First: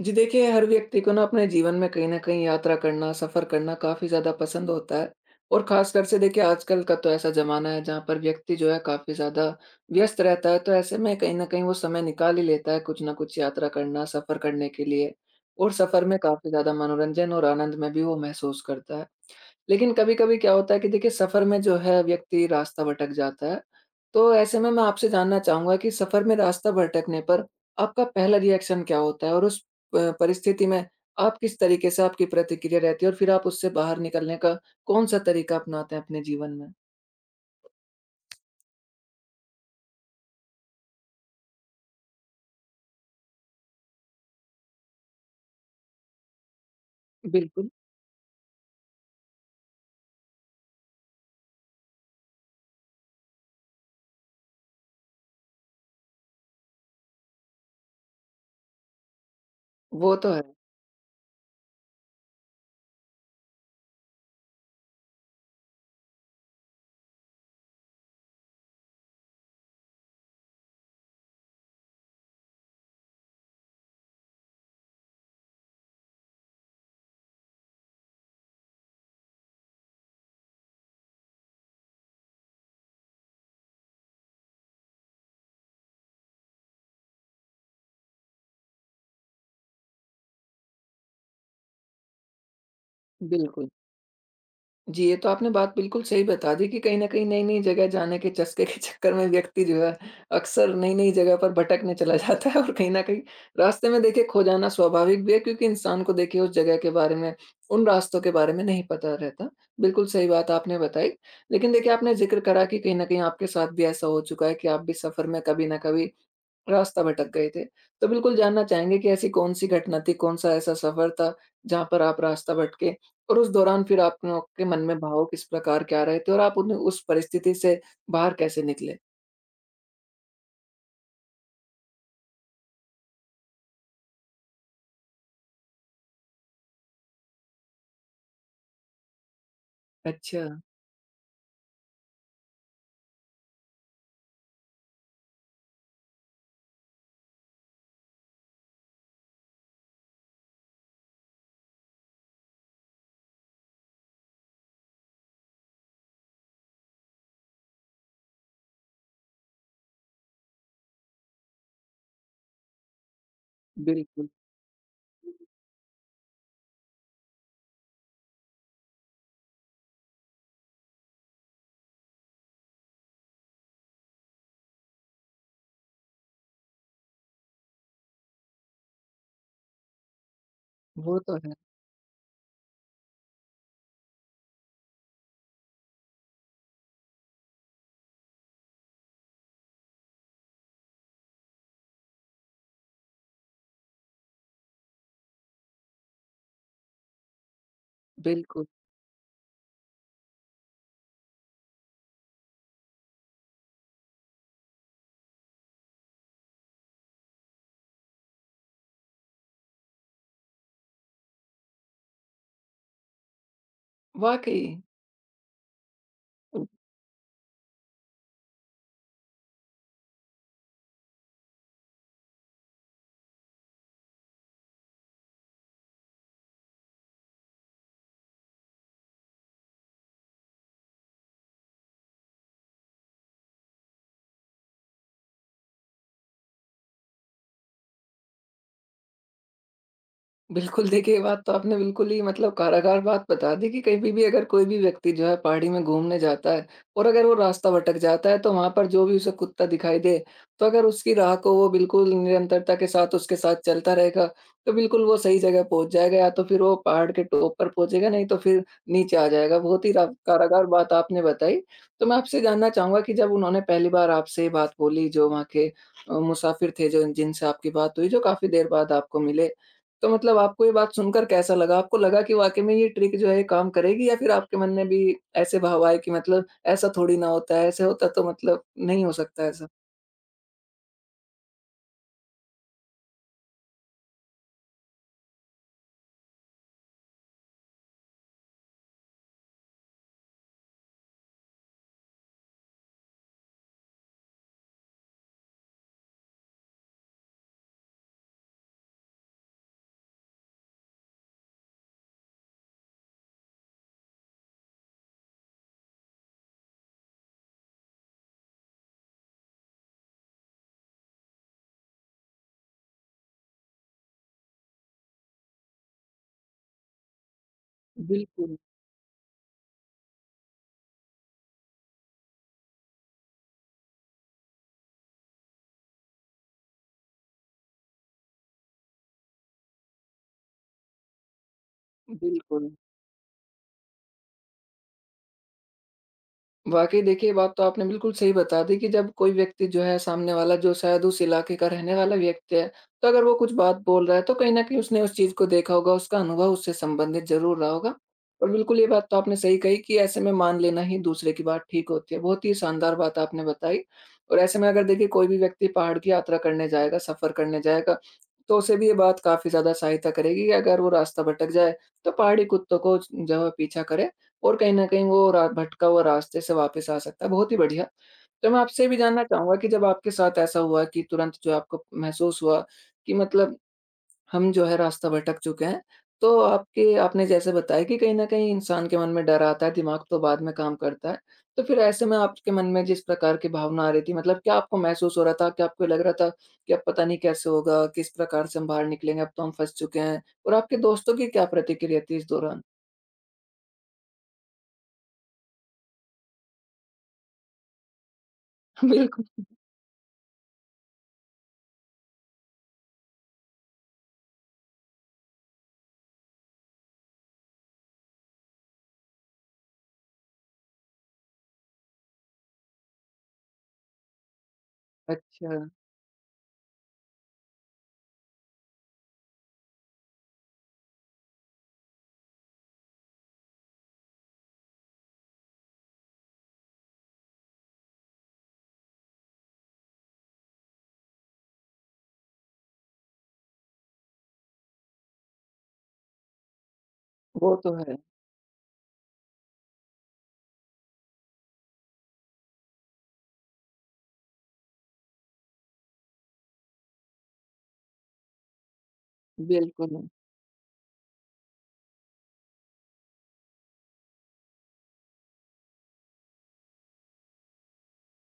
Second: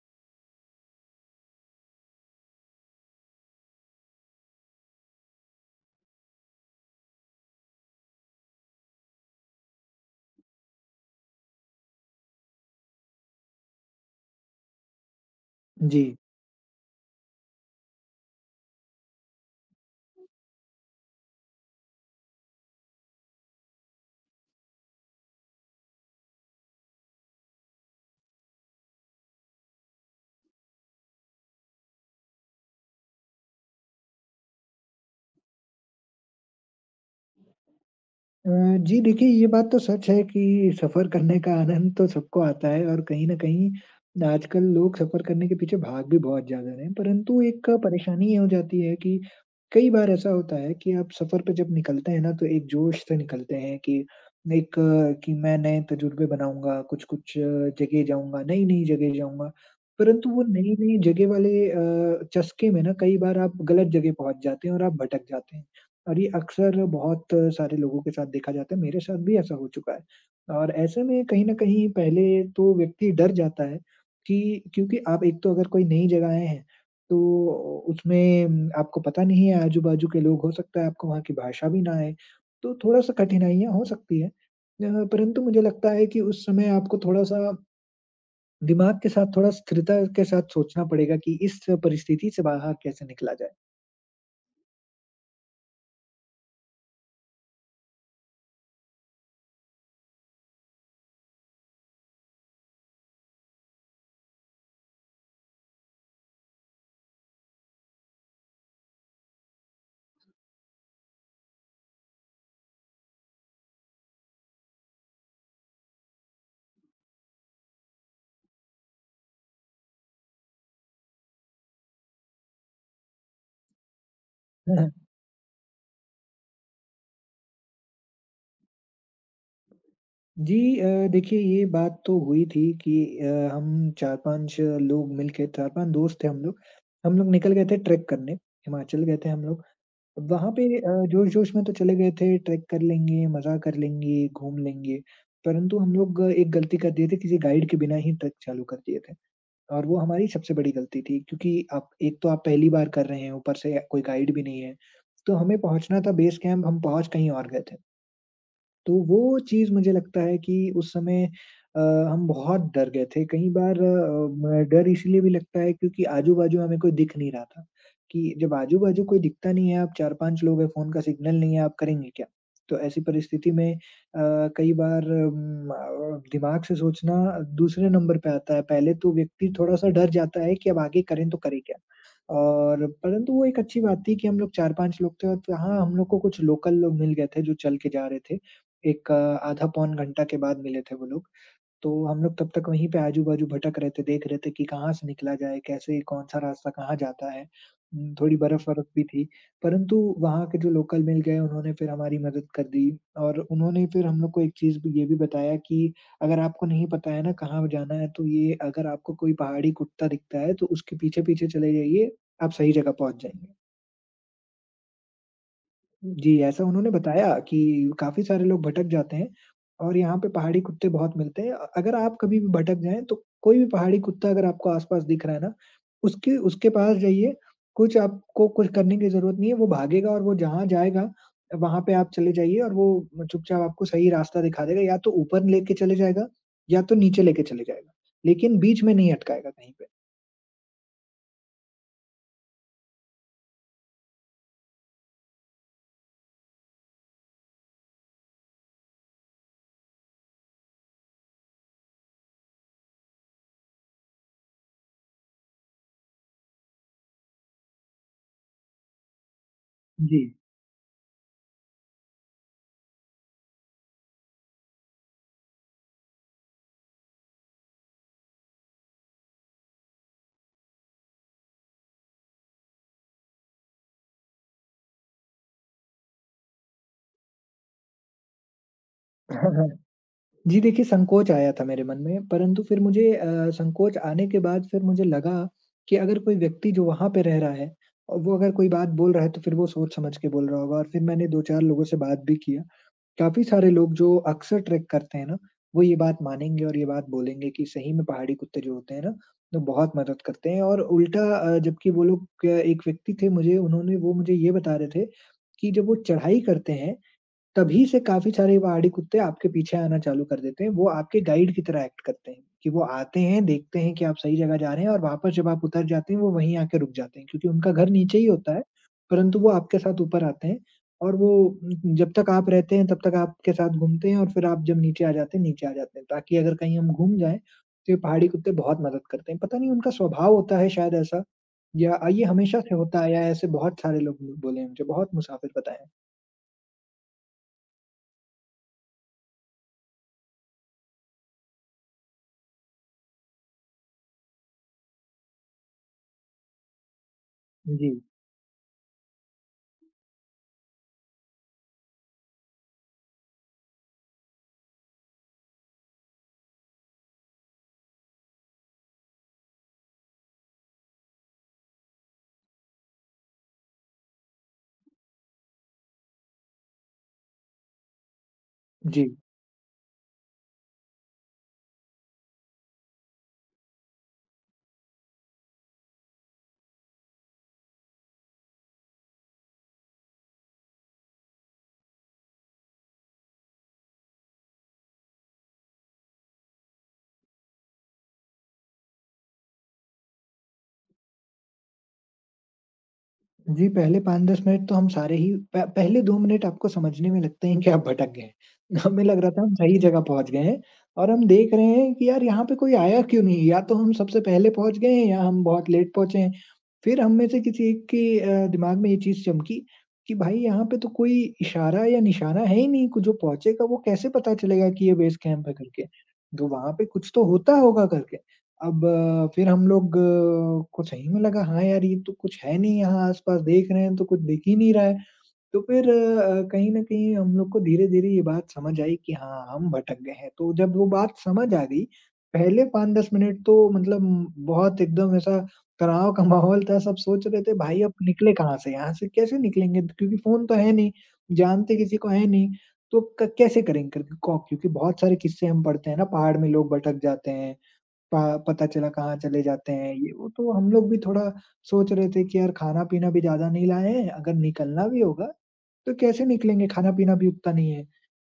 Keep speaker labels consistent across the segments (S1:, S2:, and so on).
S1: जी देखिए, हर व्यक्ति को ना अपने जीवन में कहीं न कहीं यात्रा करना, सफ़र करना काफ़ी ज़्यादा पसंद होता है। और ख़ासकर से देखिए आजकल का तो ऐसा ज़माना है जहाँ पर व्यक्ति जो है काफ़ी ज़्यादा व्यस्त रहता है। तो ऐसे में कहीं न कहीं वो समय निकाल ही लेता है कुछ न कुछ यात्रा करना, सफ़र करने के लिए। और
S2: जी।
S1: सफ़र में काफ़ी ज़्यादा मनोरंजन और आनंद में भी वो महसूस करता है। लेकिन कभी-कभी क्या होता है कि देखिए सफ़र में जो है व्यक्ति रास्ता भटक जाता है। तो ऐसे में मैं आपसे जानना चाहूँगा कि सफ़र में रास्ता भटकने पर आपका पहला रिएक्शन क्या होता है? और उस प परिस्थिति में आप किस तरीके से आपकी प्रतिक्रिया रहती है और फिर आप उससे बाहर निकलने का कौन-सा तरीका अपनाते हैं अपने जीवन में?
S2: अ, जी देखिए, ये बात तो सच है कि सफ़र करने का आनंद तो सबको आता है और कहीं न कहीं आजकल लोग सफ़र करने के पीछे भाग भी बहुत ज़्यादा रहे हैं। परंतु
S1: बिल्कुल।
S2: एक परेशानी ये हो जाती है कि कई बार ऐसा होता है कि आप सफ़र पे जब निकलते हैं ना तो एक जोश से निकलते हैं कि कि मैं नए तजुर्बे बनाऊँगा, कुछ-कुछ जगह जाऊँगा, नई-नई जगह जाऊँगा।
S1: वो
S2: परंतु
S1: तो
S2: वो
S1: है,
S2: नई-नई जगह वाले चस्के में ना कई बार आप गलत जगह पहुँच जाते हैं और आप भटक जाते हैं। और ये अक्सर बहुत सारे लोगों के साथ देखा जाता है, मेरे साथ भी ऐसा हो चुका है। और ऐसे में कहीं न कहीं पहले तो व्यक्ति डर जाता है कि क्योंकि आप एक तो अगर कोई नई जगह आए हैं, तो उसमें आपको पता नहीं है आजू-बाजू के लोग, हो सकता है आपको वहाँ की भाषा भी ना आए, तो थोड़ा-सा कठिनाइयाँ हो सकती हैं। परंतु मुझे लगता है कि उस समय आपको थोड़ा-सा दिमाग के साथ, थोड़ा स्थिरता के साथ सोचना पड़ेगा कि इस परिस्थिति से बाहर कैसे निकला जाए।
S1: बिल्कुल। जी, ये तो आपने बात बिल्कुल सही बता दी कि कहीं न कहीं नई-नई जगह जाने के चस्के के चक्कर में व्यक्ति जो है अक्सर नई-नई जगह पर भटकने चला जाता है और कहीं न कहीं रास्ते में देखिए खो जाना स्वाभाविक भी है क्योंकि इंसान को देखिए उस जगह के बारे में, उन रास्तों के बारे में नहीं पता रहता। बिल्कुल सही बात आपने बताई। लेकिन देखिए आपने ज़िक्र करा कि कहीं न कहीं आपके साथ भी ऐसा हो चुका है कि आप भी सफ़र में कभी न कभी रास्ता भटक गए थे। तो बिल्कुल जानना चाहेंगे कि ऐसी कौन-सी घटना थी, कौन-सा ऐसा सफ़र था जहाँ पर आप रास्ता भटके? और उस दौरान फिर आपनों के मन में भाव किस प्रकार के आ रहे थे और आप उन्हें उस परिस्थिति से बाहर कैसे निकले?
S2: जी देखिए ये बात तो हुई थी कि हम 4-5 लोग मिल के 4-5 दोस्त थे हम लोग। हम लोग निकल गए थे ट्रैक करने, हिमाचल गए थे हम लोग।
S1: अच्छा,
S2: वहाँ पे जोश-जोश में तो चले गए थे ट्रैक कर लेंगे, मज़ा कर लेंगे, घूम लेंगे। परंतु हम लोग एक गलती कर दिए थे, किसी गाइड के बिना ही ट्रैक चालू कर दिए थे और वो हमारी सबसे बड़ी गलती थी क्योंकि आप एक तो आप पहली बार कर रहे हैं, ऊपर से कोई गाइड भी नहीं है। तो हमें पहुँचना था बेस कैंप, हम पहुँच कहीं और गए थे। तो वो चीज़ मुझे लगता है कि उस समय अ, हम बहुत डर गए थे। कई बार अ,
S1: बिल्कुल।
S2: म डर इसलिए भी लगता है क्योंकि आजू-बाजू हमें कोई दिख नहीं रहा था, कि जब आजू-बाजू कोई दिखता नहीं है, आप 4-5 लोग हैं, फ़ोन का सिग्नल नहीं है, आप करेंगे क्या? तो ऐसी परिस्थिति में कई बार दिमाग से सोचना दूसरे नंबर पे आता है। पहले तो व्यक्ति थोड़ा-सा डर जाता है कि अब आगे
S1: वो
S2: करें
S1: तो
S2: तो
S1: है,
S2: करें क्या? और परंतु वो एक अच्छी बात थी कि हम लोग 4-5 लोग थे और वहाँ हम लोग को कुछ लोकल लोग मिल गए थे जो चल के जा रहे थे। एक अ, आधा पौन घंटा के बाद मिले थे वो लोग। तो हम लोग तब तक वहीं पे आजू-बाजू भटक रहे थे, देख रहे थे कि कहाँ से निकला जाए, कैसे कौन-सा रास्ता कहाँ जाता है। थोड़ी
S1: बिल्कुल।
S2: बर्फ-वर्फ भी थी, परंतु वहाँ के जो लोकल मिल गए उन्होंने फिर हमारी मदद कर दी और उन्होंने फिर हम लोग को एक चीज़ ये भी बताया कि अगर आपको नहीं पता है ना कहाँ जाना है तो ये अगर आपको कोई पहाड़ी कुत्ता दिखता है तो उसके पीछे-पीछे चले जाइए, आप सही जगह पहुँच जाएँगे।
S1: वाक़ई।
S2: जी, ऐसा उन्होंने बताया कि काफ़ी सारे लोग भटक जाते हैं और यहाँ पे पहाड़ी कुत्ते बहुत मिलते हैं। अगर आप कभी भी भटक जाएँ तो कोई भी पहाड़ी कुत्ता अगर आपको आस-पास दिख रहा है ना, उसके उसके पास जाइए, कुछ आपको कुछ करने की ज़रूरत नहीं है, वो भागेगा और वो जहाँ जाएगा वहाँ पे आप चले जाइए और वो चुपचाप आपको सही रास्ता दिखा देगा, या तो ऊपर लेके चले जाएगा या तो नीचे लेके चले जाएगा, लेकिन बीच में नहीं अटकाएगा कहीं पे।
S1: बिल्कुल, देखिए ये बात तो आपने बिल्कुल ही मतलब कारागार बात बता दी कि कभी भी अगर कोई भी व्यक्ति जो है पहाड़ी में घूमने जाता है और अगर वो रास्ता भटक जाता है, तो वहाँ पर जो भी उसे कुत्ता दिखाई दे, तो अगर उसकी राह को वो बिल्कुल निरंतरता के साथ उसके साथ चलता रहेगा, तो बिल्कुल वो सही जगह पहुँच जाएगा या तो फिर वो पहाड़ के टॉप पर पहुँचेगा, नहीं तो फिर नीचे आ जाएगा। बहुत ही रा
S2: जी।
S1: कारागार बात आपने बताई। तो मैं आपसे जानना चाहूँगा कि जब उन्होंने पहली बार आपसे ये बात बोली, जो वहाँ के मुसाफिर थे, जो जिनसे आपकी बात हुई, जो काफ़ी देर बाद आपको मिले, तो मतलब आपको ये बात सुनकर कैसा लगा? आपको लगा कि वाक़ई में ये ट्रिक जो है काम करेगी या फिर आपके मन में भी ऐसे भाव आए कि मतलब ऐसा थोड़ी ना होता है, ऐसे होता तो मतलब नहीं हो सकता ऐसा?
S2: जी, देखिए संकोच आया था मेरे मन में, परंतु फिर मुझे संकोच आने के बाद फिर मुझे लगा कि अगर कोई व्यक्ति जो वहाँ पे रह रहा है और वो अगर कोई बात बोल रहा है, तो फिर वो सोच-समझ के बोल रहा होगा और फिर मैंने 2-4 लोगों से बात भी किया। काफ़ी सारे लोग जो अक्सर ट्रेक करते हैं ना, वो ये बात मानेंगे और ये बात बोलेंगे कि सही में पहाड़ी कुत्ते जो होते हैं ना, वो बहुत मदद करते हैं और उल्टा जबकि वो लोग एक व्यक्ति थे मुझे उन्होंने वो मुझे ये बता रहे थे कि जब वो चढ़ाई करते हैं, तभी से काफ़ी सारे पहाड़ी कुत्ते आपके पीछे आना चालू कर देते हैं। वो आपके गाइड की तरह एक्ट करते हैं, कि वो आते हैं, देखते हैं कि आप सही जगह जा रहे हैं और वापस जब आप उतर जाते हैं, वो वहीं आके रुक जाते हैं। क्योंकि उनका घर नीचे ही होता
S1: बिल्कुल,
S2: है, परंतु वो आपके साथ ऊपर आते हैं और जब तक आप रहते हैं, तब तक आपके साथ घूमते हैं और फिर आप जब नीचे आ जाते हैं, नीचे आ जाते हैं। ताकि अगर कहीं हम घूम जाएँ, तो ये पहाड़ी कुत्ते बहुत मदद करते हैं। पता नहीं उनका स्वभाव होता है शायद ऐसा या ये हमेशा
S1: बिल्कुल।
S2: से होता आया है, ऐसे बहुत सारे लोग बोले हैं मुझे, बहुत मुसाफिर बताएँ।
S1: वाक़ई देखिए, ये बात तो आपने बिल्कुल सही बता दी कि जब कोई व्यक्ति जो है सामने वाला जो शायद उस इलाके का रहने वाला व्यक्ति है, तो अगर वो कुछ बात बोल रहा है तो कहीं न कहीं उसने उस चीज़ को देखा होगा, उसका अनुभव उससे संबंधित ज़रूर रहा
S2: जी,
S1: होगा। और बिल्कुल ये बात तो आपने सही कही कि ऐसे में मान लेना ही दूसरे की बात ठीक होती है। बहुत ही शानदार बात आपने बताई और ऐसे में अगर देखिए कोई भी व्यक्ति पहाड़ की यात्रा करने जाएगा, सफ़र करने जाएगा, तो उसे भी ये बात काफ़ी ज़्यादा सहायता करेगी कि अगर वो रास्ता भटक जाए, तो पहाड़ी कुत्तों को जो है पीछा करे। और कहीं न कहीं वो रा भटका हुआ रास्ते से वापस आ सकता है। बहुत ही बढ़िया। तो मैं आपसे ये भी
S2: जी।
S1: जानना चाहूँगा कि जब आपके साथ ऐसा हुआ कि तुरंत जो आपको महसूस हुआ कि मतलब हम जो है रास्ता भटक चुके हैं, तो आपके आपने जैसे बताया कि कहीं न कहीं इंसान के मन में डर आता है, दिमाग तो बाद में काम करता है। तो फिर ऐसे में आपके मन में जिस प्रकार की भावना आ रही थी मतलब क्या आपको महसूस हो रहा था? क्या आपको लग रहा था कि अब पता नहीं कैसे होगा, किस प्रकार से हम बाहर निकलेंगे, अब तो हम फँस चुके हैं? और आपके दोस्तों की क्या प्रतिक्रिया थी इस दौरान?
S2: जी, पहले 5-10 मिनट तो हम सारे ही प पहले 2 मिनट आपको समझने में लगते हैं कि आप भटक गए हैं। हमें लग
S1: बिल्कुल।
S2: रहा था हम सही जगह पहुँच गए हैं और हम देख रहे हैं कि यार यहाँ पे कोई आया क्यों नहीं? या तो हम सबसे पहले पहुँच गए हैं या हम बहुत लेट पहुँचे हैं। फिर हम में से किसी एक के दिमाग में ये चीज़ चमकी कि भाई यहाँ पे तो कोई इशारा या निशाना है ही नहीं, को जो पहुँचेगा वो कैसे पता चलेगा कि ये बेस कैंप है
S1: अच्छा।
S2: करके? तो वहाँ पे कुछ तो होता होगा करके। फिर को सही में लगा हाँ यार, ये तो कुछ है नहीं यहाँ आस-पास देख रहे हैं तो कुछ दिख ही नहीं रहा है। तो फिर कहीं न कहीं हम लोग को धीरे-धीरे ये बात समझ आई कि हाँ, हम भटक गए हैं। तो जब वो बात समझ आ गई, पहले 5-10 मिनट तो मतलब बहुत एकदम ऐसा तनाव का माहौल था, सब सोच रहे थे
S1: वो तो
S2: भाई अब
S1: है।
S2: निकले कहाँ से? यहाँ से कैसे निकलेंगे? क्योंकि फ़ोन तो है नहीं, जानते किसी को है नहीं, तो क कैसे करेंगे? क्योंकि बहुत सारे किस्से हम पढ़ते हैं ना पहाड़ में लोग भटक जाते हैं पा पता चला कहाँ चले जाते हैं
S1: बिल्कुल,
S2: ये वो, तो हम लोग भी थोड़ा सोच रहे थे कि यार खाना-पीना भी ज़्यादा नहीं लाए हैं, अगर निकलना भी होगा तो कैसे निकलेंगे खाना-पीना भी उतना नहीं है।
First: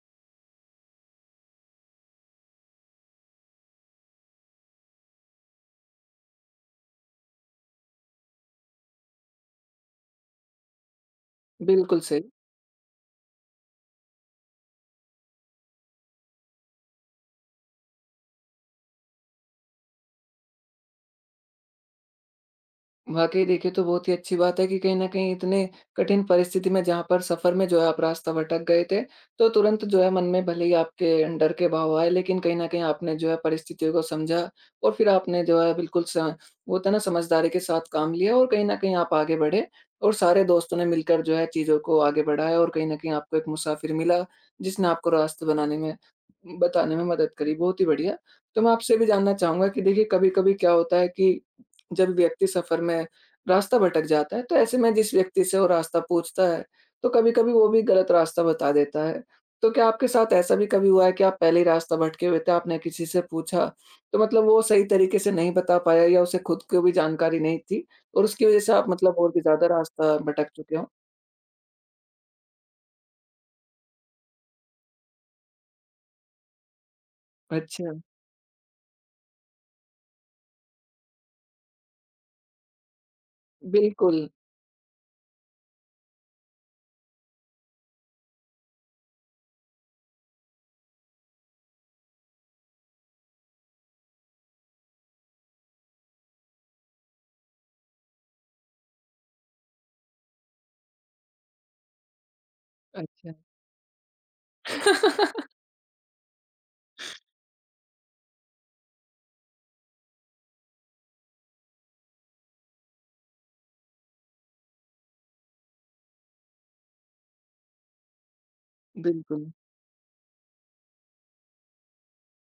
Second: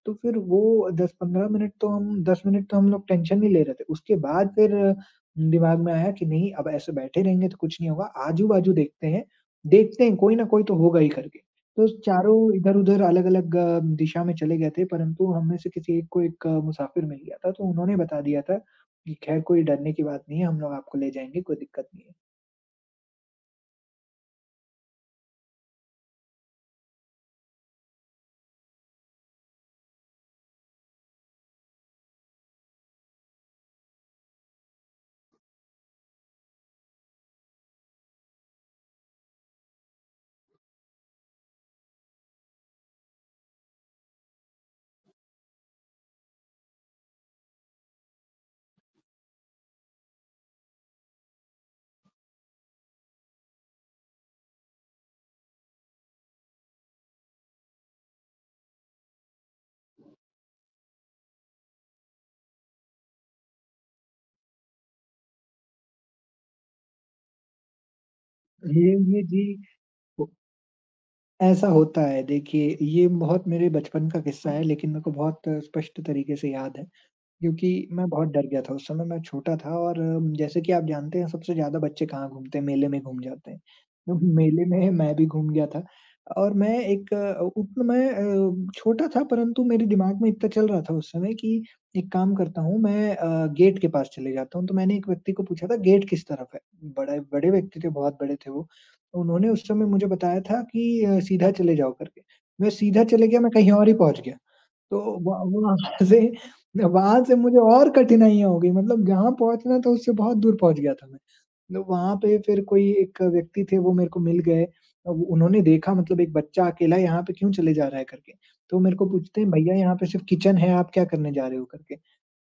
S2: तो फिर वो 10-15 मिनट तो हम 10 मिनट तो हम लोग टेंशन नहीं ले रहे थे। उसके बाद फिर दिमाग में आया कि नहीं अब ऐसे बैठे रहेंगे तो कुछ नहीं होगा, आजू-बाजू देखते हैं कोई ना कोई तो होगा ही करके। तो
S1: बिल्कुल सही।
S2: चारों इधर-उधर अलग-अलग दिशा में चले गए थे परंतु हम में से किसी एक को मुसाफिर मिल गया था, तो उन्होंने बता दिया था कि खैर कोई डरने की बात नहीं है, हम लोग आपको ले जाएँगे, कोई दिक्कत नहीं है।
S1: वाक़ई देखिए, तो बहुत ही अच्छी बात है कि कहीं न कहीं इतने कठिन परिस्थिति में जहाँ पर सफ़र में जो है आप रास्ता भटक गए थे, तो तुरंत जो है मन में भले ही आपके डर के भाव आए लेकिन कहीं न कहीं आपने जो है परिस्थितियों को समझा और फिर आपने जो है बिल्कुल स वो होता है ना समझदारी के साथ काम लिया और कहीं न कहीं आप आगे बढ़े और सारे दोस्तों ने मिलकर जो है चीज़ों को आगे बढ़ाया और कहीं न कहीं आपको एक मुसाफ़िर मिला, जिसने आपको रास्ते बनाने में बताने में मदद करी। बहुत ही बढ़िया। तो मैं आपसे भी जानना चाहूँगा कि देखिए कभी-कभी क्या होता है कि जब व्यक्ति सफर में रास्ता भटक जाता है, तो ऐसे में जिस व्यक्ति से वो रास्ता पूछता है, तो कभी-कभी वो भी गलत रास्ता बता देता है। तो क्या आपके साथ ऐसा भी कभी हुआ है कि आप पहले ही रास्ता भटके हुए थे, आपने किसी से पूछा, तो मतलब वो सही तरीके से नहीं बता पाया या उसे खुद को भी जानकारी नहीं थी और उसकी वजह से आप
S2: ये
S1: मतलब
S2: ये
S1: और भी
S2: जी,
S1: ज़्यादा रास्ता
S2: वो
S1: भटक चुके हों?
S2: ऐसा होता है देखिए, ये बहुत मेरे बचपन का किस्सा है लेकिन मेरे को बहुत स्पष्ट तरीके से याद है। क्योंकि
S1: अच्छा।
S2: मैं बहुत डर गया था, उस समय मैं छोटा था और जैसे कि आप जानते हैं सबसे ज़्यादा बच्चे कहाँ घूमते हैं, मेले में घूम जाते हैं। तो
S1: बिल्कुल।
S2: मेले में मैं भी घूम गया था और मैं एक अ, उतना मैं अ, छोटा था परंतु मेरे दिमाग में इतना चल रहा था उस समय कि एक काम करता हूँ गेट के पास चले जाता हूँ। तो मैंने एक व्यक्ति को पूछा था गेट किस तरफ है? बड़े बड़े व्यक्ति थे, बहुत बड़े थे वो। तो उन्होंने उस समय मुझे बताया था कि सीधा चले जाओ करके। मैं सीधा चले
S1: अच्छा।
S2: गया, मैं कहीं और ही पहुँच गया। तो व वहाँ से वहाँ से मुझे और कठिनाइयाँ हो गई मतलब जहाँ पहुँचना था उससे बहुत दूर पहुँच गया था मैं। तो वहाँ पे फिर कोई एक व्यक्ति थे वो मेरे को मिल गए। अब उन्होंने देखा मतलब एक बच्चा अकेला यहाँ पे क्यों चले जा रहा है करके। तो मेरे को पूछते हैं
S1: बिल्कुल,
S2: भैया यहाँ पे सिर्फ़ किचन है आप क्या करने जा रहे हो करके।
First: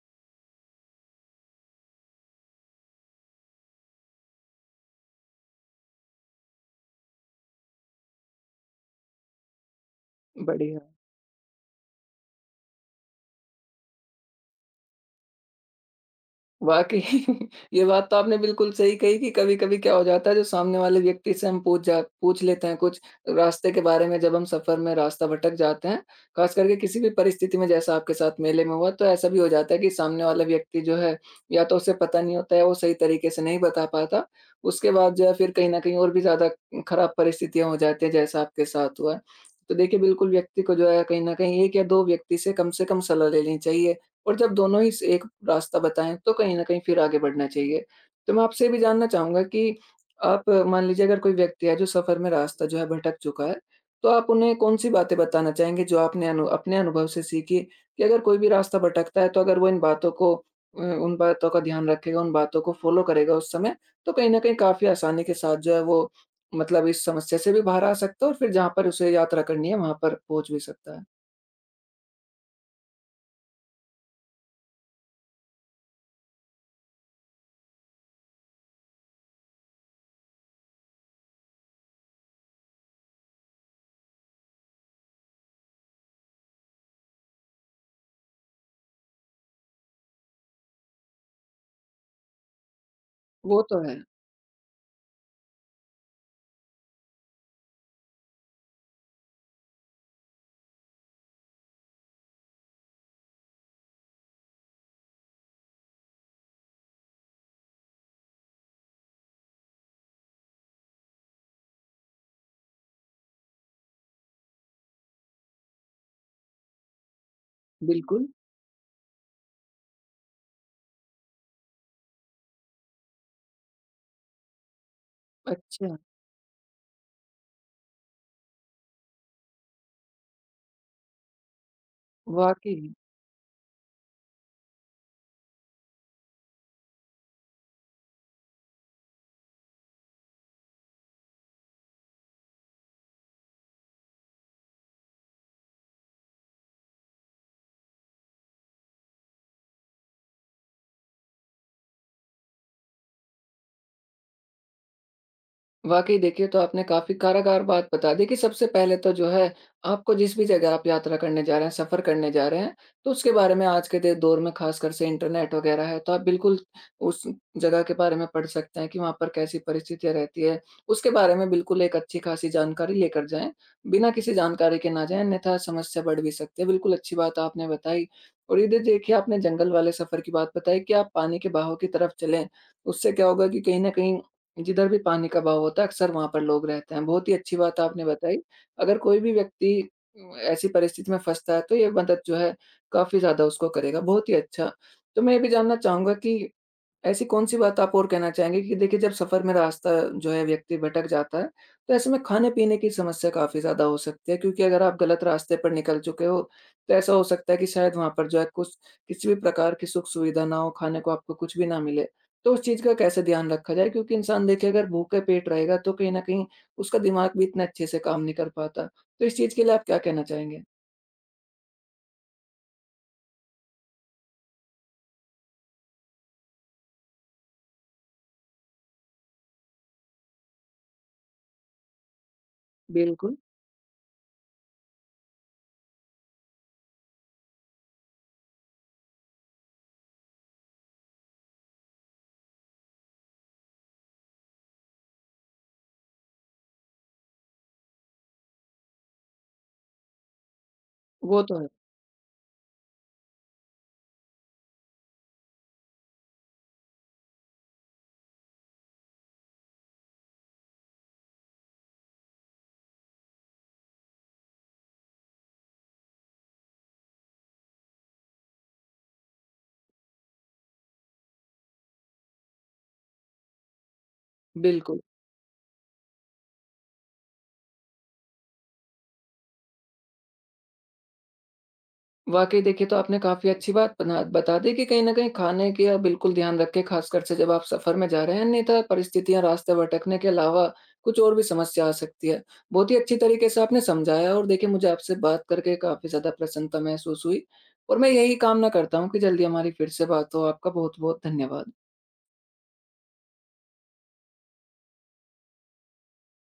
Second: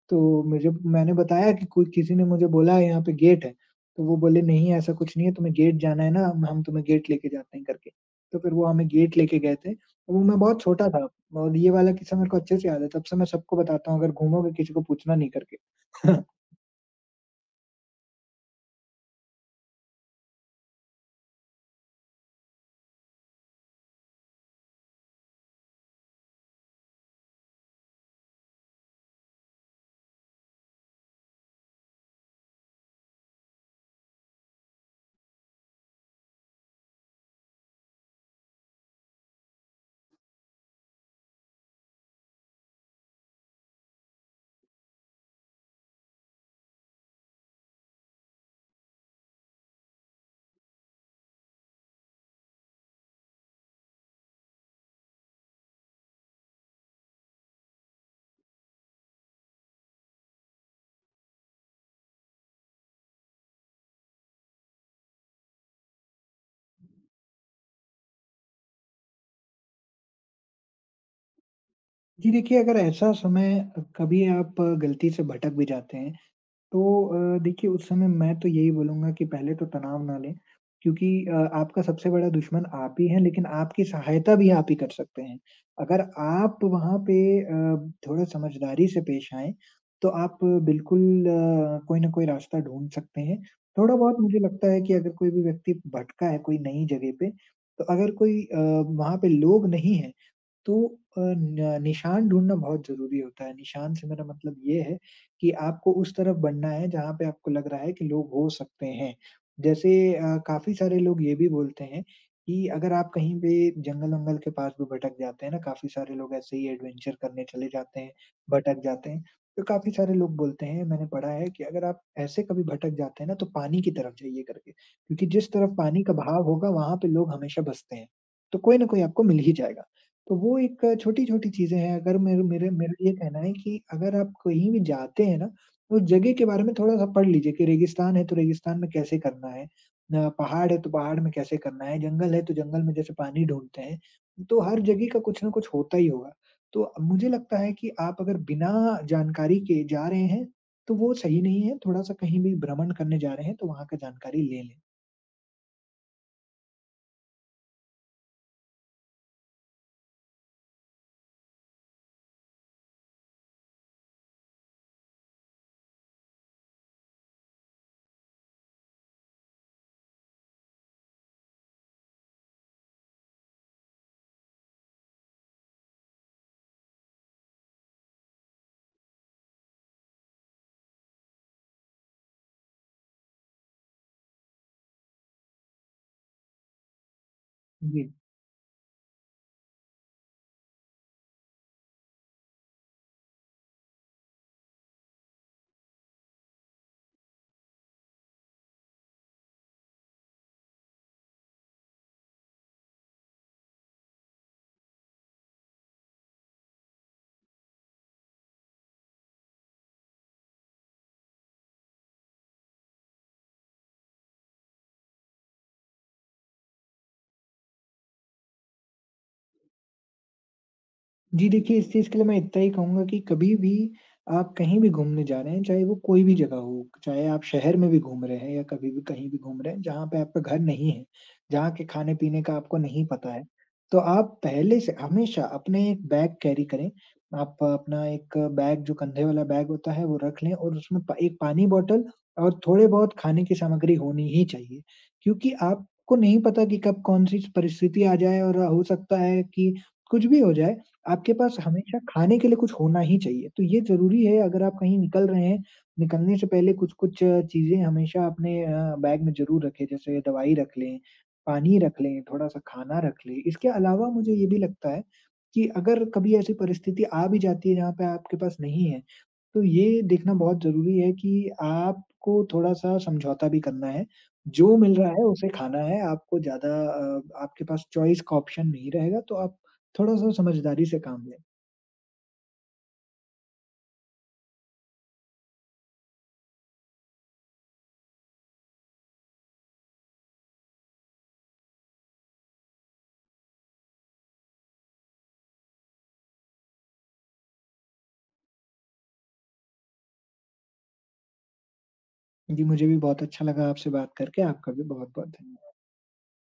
S2: तो मुझे मैंने बताया कि कोई किसी ने मुझे बोला है यहाँ पे गेट है। तो वो बोले नहीं ऐसा कुछ नहीं है, तुम्हें गेट जाना है ना, हम तुम्हें गेट लेके जाते हैं करके। तो फिर वो हमें गेट लेके गए थे। वो मैं बहुत
S1: बढ़िया।
S2: छोटा था और ये वाला किस्सा मेरे को अच्छे से याद है, तब से मैं सबको बताता हूँ अगर घूमोगे किसी को पूछना नहीं करके।
S1: वाक़ई ये बात तो आपने बिल्कुल सही कही कि कभी-कभी क्या हो जाता है जो सामने वाले व्यक्ति से हम पूछ लेते हैं कुछ रास्ते के बारे में जब हम सफ़र में रास्ता भटक जाते हैं, ख़ास करके किसी भी परिस्थिति में जैसा आपके साथ मेले में हुआ तो ऐसा भी हो जाता है कि सामने वाला व्यक्ति जो है या तो उसे पता नहीं होता है वो सही तरीके से नहीं बता पाता, उसके बाद जो है फिर कहीं न कहीं और भी ज़्यादा ख़राब परिस्थितियाँ हो जाती हैं जैसा आपके साथ हुआ। है। तो देखिए बिल्कुल व्यक्ति को जो है कहीं न कहीं 1 या 2 व्यक्ति से कम सलाह ले लेनी चाहिए। और जब दोनों ही स एक रास्ता बताएँ, तो कहीं न कहीं फिर आगे बढ़ना चाहिए। तो मैं आपसे ये भी जानना चाहूँगा कि आप मान लीजिए अगर कोई व्यक्ति है जो सफ़र में रास्ता जो है भटक चुका है, तो आप उन्हें कौन-सी बातें बताना चाहेंगे जो आपने अनु अपने अनुभव से सीखी कि अगर कोई भी रास्ता भटकता है तो अगर वो इन बातों को उन बातों का ध्यान रखेगा, उन बातों को फ़ॉलो करेगा उस समय, तो कहीं न कहीं काफ़ी आसानी के साथ जो है वो मतलब इस समस्या से भी बाहर आ सकता है और फिर जहाँ पर उसे यात्रा करनी है वहाँ पर पहुँच भी सकता है।
S2: जी देखिए, अगर ऐसा समय कभी आप गलती से भटक भी जाते हैं, तो देखिए उस समय मैं तो यही बोलूँगा कि पहले तो तनाव ना लें, क्योंकि आपका सबसे बड़ा दुश्मन आप ही हैं, लेकिन आपकी सहायता भी आप ही कर सकते हैं। अगर आप वहाँ पे अ, थोड़ा समझदारी से पेश आएँ, तो आप बिल्कुल कोई ना कोई रास्ता ढूँढ सकते हैं।
S1: वो तो है।
S2: थोड़ा-बहुत मुझे लगता है कि अगर कोई भी व्यक्ति भटका है कोई नई जगह पे, तो अगर कोई वहाँ पे लोग नहीं हैं तो अ, न निशान ढूँढना बहुत ज़रूरी होता है। निशान से मेरा मतलब ये है कि आपको उस तरफ बढ़ना है जहाँ पे आपको लग रहा है कि लोग हो सकते हैं। जैसे काफ़ी सारे लोग ये भी बोलते हैं कि अगर आप कहीं पे जंगल-वंगल के पास भी भटक जाते हैं ना, काफ़ी सारे लोग ऐसे ही एडवेंचर करने चले जाते हैं,
S1: बिल्कुल।
S2: भटक जाते हैं। तो काफ़ी सारे लोग बोलते हैं मैंने पढ़ा है कि अगर आप ऐसे कभी भटक जाते हैं ना तो पानी की तरफ जाइए करके, क्योंकि जिस तरफ
S1: अच्छा।
S2: पानी का बहाव होगा वहाँ पे लोग हमेशा बसते हैं। तो कोई ना कोई आपको मिल ही जाएगा। तो वो एक छोटी-छोटी चीज़ें हैं, अगर मेरे मेरे
S1: वाक़ई।
S2: मेरा ये कहना है कि अगर आप कहीं भी जाते हैं ना, तो उस जगह के बारे में थोड़ा-सा पढ़ लीजिए कि रेगिस्तान है, तो रेगिस्तान में कैसे करना है। पहाड़ है, तो पहाड़ में कैसे करना है, जंगल है, तो जंगल में जैसे पानी ढूँढते हैं, तो हर जगह का कुछ न कुछ होता ही होगा। तो अब मुझे लगता है कि आप अगर बिना जानकारी के जा रहे हैं, तो वो सही नहीं है, थोड़ा-सा कहीं भी भ्रमण करने जा रहे हैं, तो वहाँ का जानकारी ले लें।
S1: वाक़ई देखिए, तो आपने काफ़ी कारागार बात बता दी कि सबसे पहले तो जो है आपको जिस भी जगह आप यात्रा करने जा रहे हैं, सफ़र करने जा रहे हैं, तो उसके बारे में आज के दे दौर में ख़ासकर से इंटरनेट वग़ैरह है, तो आप बिल्कुल उस जगह के बारे में पढ़ सकते हैं कि वहाँ पर कैसी परिस्थितियाँ रहती है। उसके बारे में बिल्कुल एक अच्छी-ख़ासी जानकारी लेकर जाएँ, बिना किसी जानकारी के ना जाएँ, अन्यथा समस्या बढ़ भी सकती है। बिल्कुल अच्छी बात आपने बताई और इधर देखिए आपने जंगल वाले सफ़र की बात बताई कि आप पानी के बहाव की तरफ चलें, उससे क्या होगा कि कहीं न कहीं जिधर भी पानी का बहाव होता है, अक्सर वहाँ पर लोग रहते हैं। बहुत ही अच्छी बात आपने
S2: जी।
S1: बताई। अगर कोई भी व्यक्ति ऐसी परिस्थिति में फँसता है, तो ये मदद जो है काफ़ी ज़्यादा उसको करेगा। बहुत ही अच्छा। तो मैं ये भी जानना चाहूँगा कि ऐसी कौन-सी बात आप और कहना चाहेंगे कि देखिए, जब सफ़र में रास्ता जो है व्यक्ति भटक जाता है, तो ऐसे में खाने-पीने की समस्या काफ़ी ज़्यादा हो सकती है क्योंकि अगर आप गलत रास्ते पर निकल चुके हो, तो ऐसा हो सकता है कि शायद वहाँ पर जो है कुछ किसी भी प्रकार की सुख-सुविधा ना हो, खाने को आपको कुछ भी ना मिले। तो उस चीज़ का कैसे ध्यान रखा जाए? क्योंकि इंसान देखिए अगर भूखे पेट रहेगा तो कहीं न कहीं उसका दिमाग भी इतने अच्छे से काम नहीं कर पाता। तो इस चीज़ के लिए आप क्या कहना चाहेंगे?
S2: जी देखिए, इस चीज़ के लिए मैं इतना ही कहूँगा कि कभी भी आप कहीं भी घूमने जा रहे हैं, चाहे वो कोई भी जगह हो, चाहे आप शहर में भी घूम रहे हैं या कभी भी कहीं भी घूम रहे हैं, जहाँ पे आपका घर नहीं है, जहाँ के खाने-पीने का आपको नहीं पता
S1: बिल्कुल,
S2: है, तो आप पहले से हमेशा अपने एक बैग कैरी करें। आप अपना एक बैग जो कंधे वाला बैग होता है, वो रख लें और उसमें प एक पानी बॉटल और थोड़े-बहुत खाने की सामग्री होनी ही चाहिए, क्योंकि आपको नहीं पता कि कब कौन-सी परिस्थिति आ जाए और हो सकता है कि कुछ भी हो जाए। आपके
S1: वो
S2: पास
S1: तो है।
S2: हमेशा खाने के लिए कुछ होना ही चाहिए। तो ये ज़रूरी है अगर आप कहीं निकल रहे हैं, निकलने से पहले कुछ-कुछ चीज़ें हमेशा अपने बैग में ज़रूर रखें, जैसे दवाई रख लें, पानी रख लें, थोड़ा-सा खाना रख लें। इसके अलावा मुझे ये भी लगता है कि अगर कभी ऐसी परिस्थिति आ भी जाती है जहाँ पे आपके पास नहीं है, तो ये देखना बहुत ज़रूरी है कि आपको थोड़ा-सा समझौता भी करना है। जो मिल
S1: बिल्कुल।
S2: रहा है उसे खाना है, आपको ज़्यादा आपके पास चॉइस का ऑप्शन नहीं रहेगा तो आप थोड़ा-सा समझदारी से काम लें।
S1: वाक़ई देखिए, तो आपने काफ़ी अच्छी बात बना बता दी कि कहीं न कहीं खाने का बिल्कुल ध्यान रखें, ख़ासकर से जब आप सफ़र में जा रहे हैं, अन्यथा परिस्थितियाँ रास्ते भटकने के अलावा कुछ और भी समस्या आ सकती है। बहुत ही अच्छी तरीके से आपने समझाया और देखिए मुझे आपसे बात करके काफ़ी ज़्यादा प्रसन्नता महसूस हुई और मैं यही कामना करता हूँ कि जल्दी हमारी फिर से बात हो। आपका बहुत-बहुत धन्यवाद।
S2: जी, मुझे भी बहुत अच्छा लगा आपसे बात करके, आपका भी बहुत-बहुत धन्य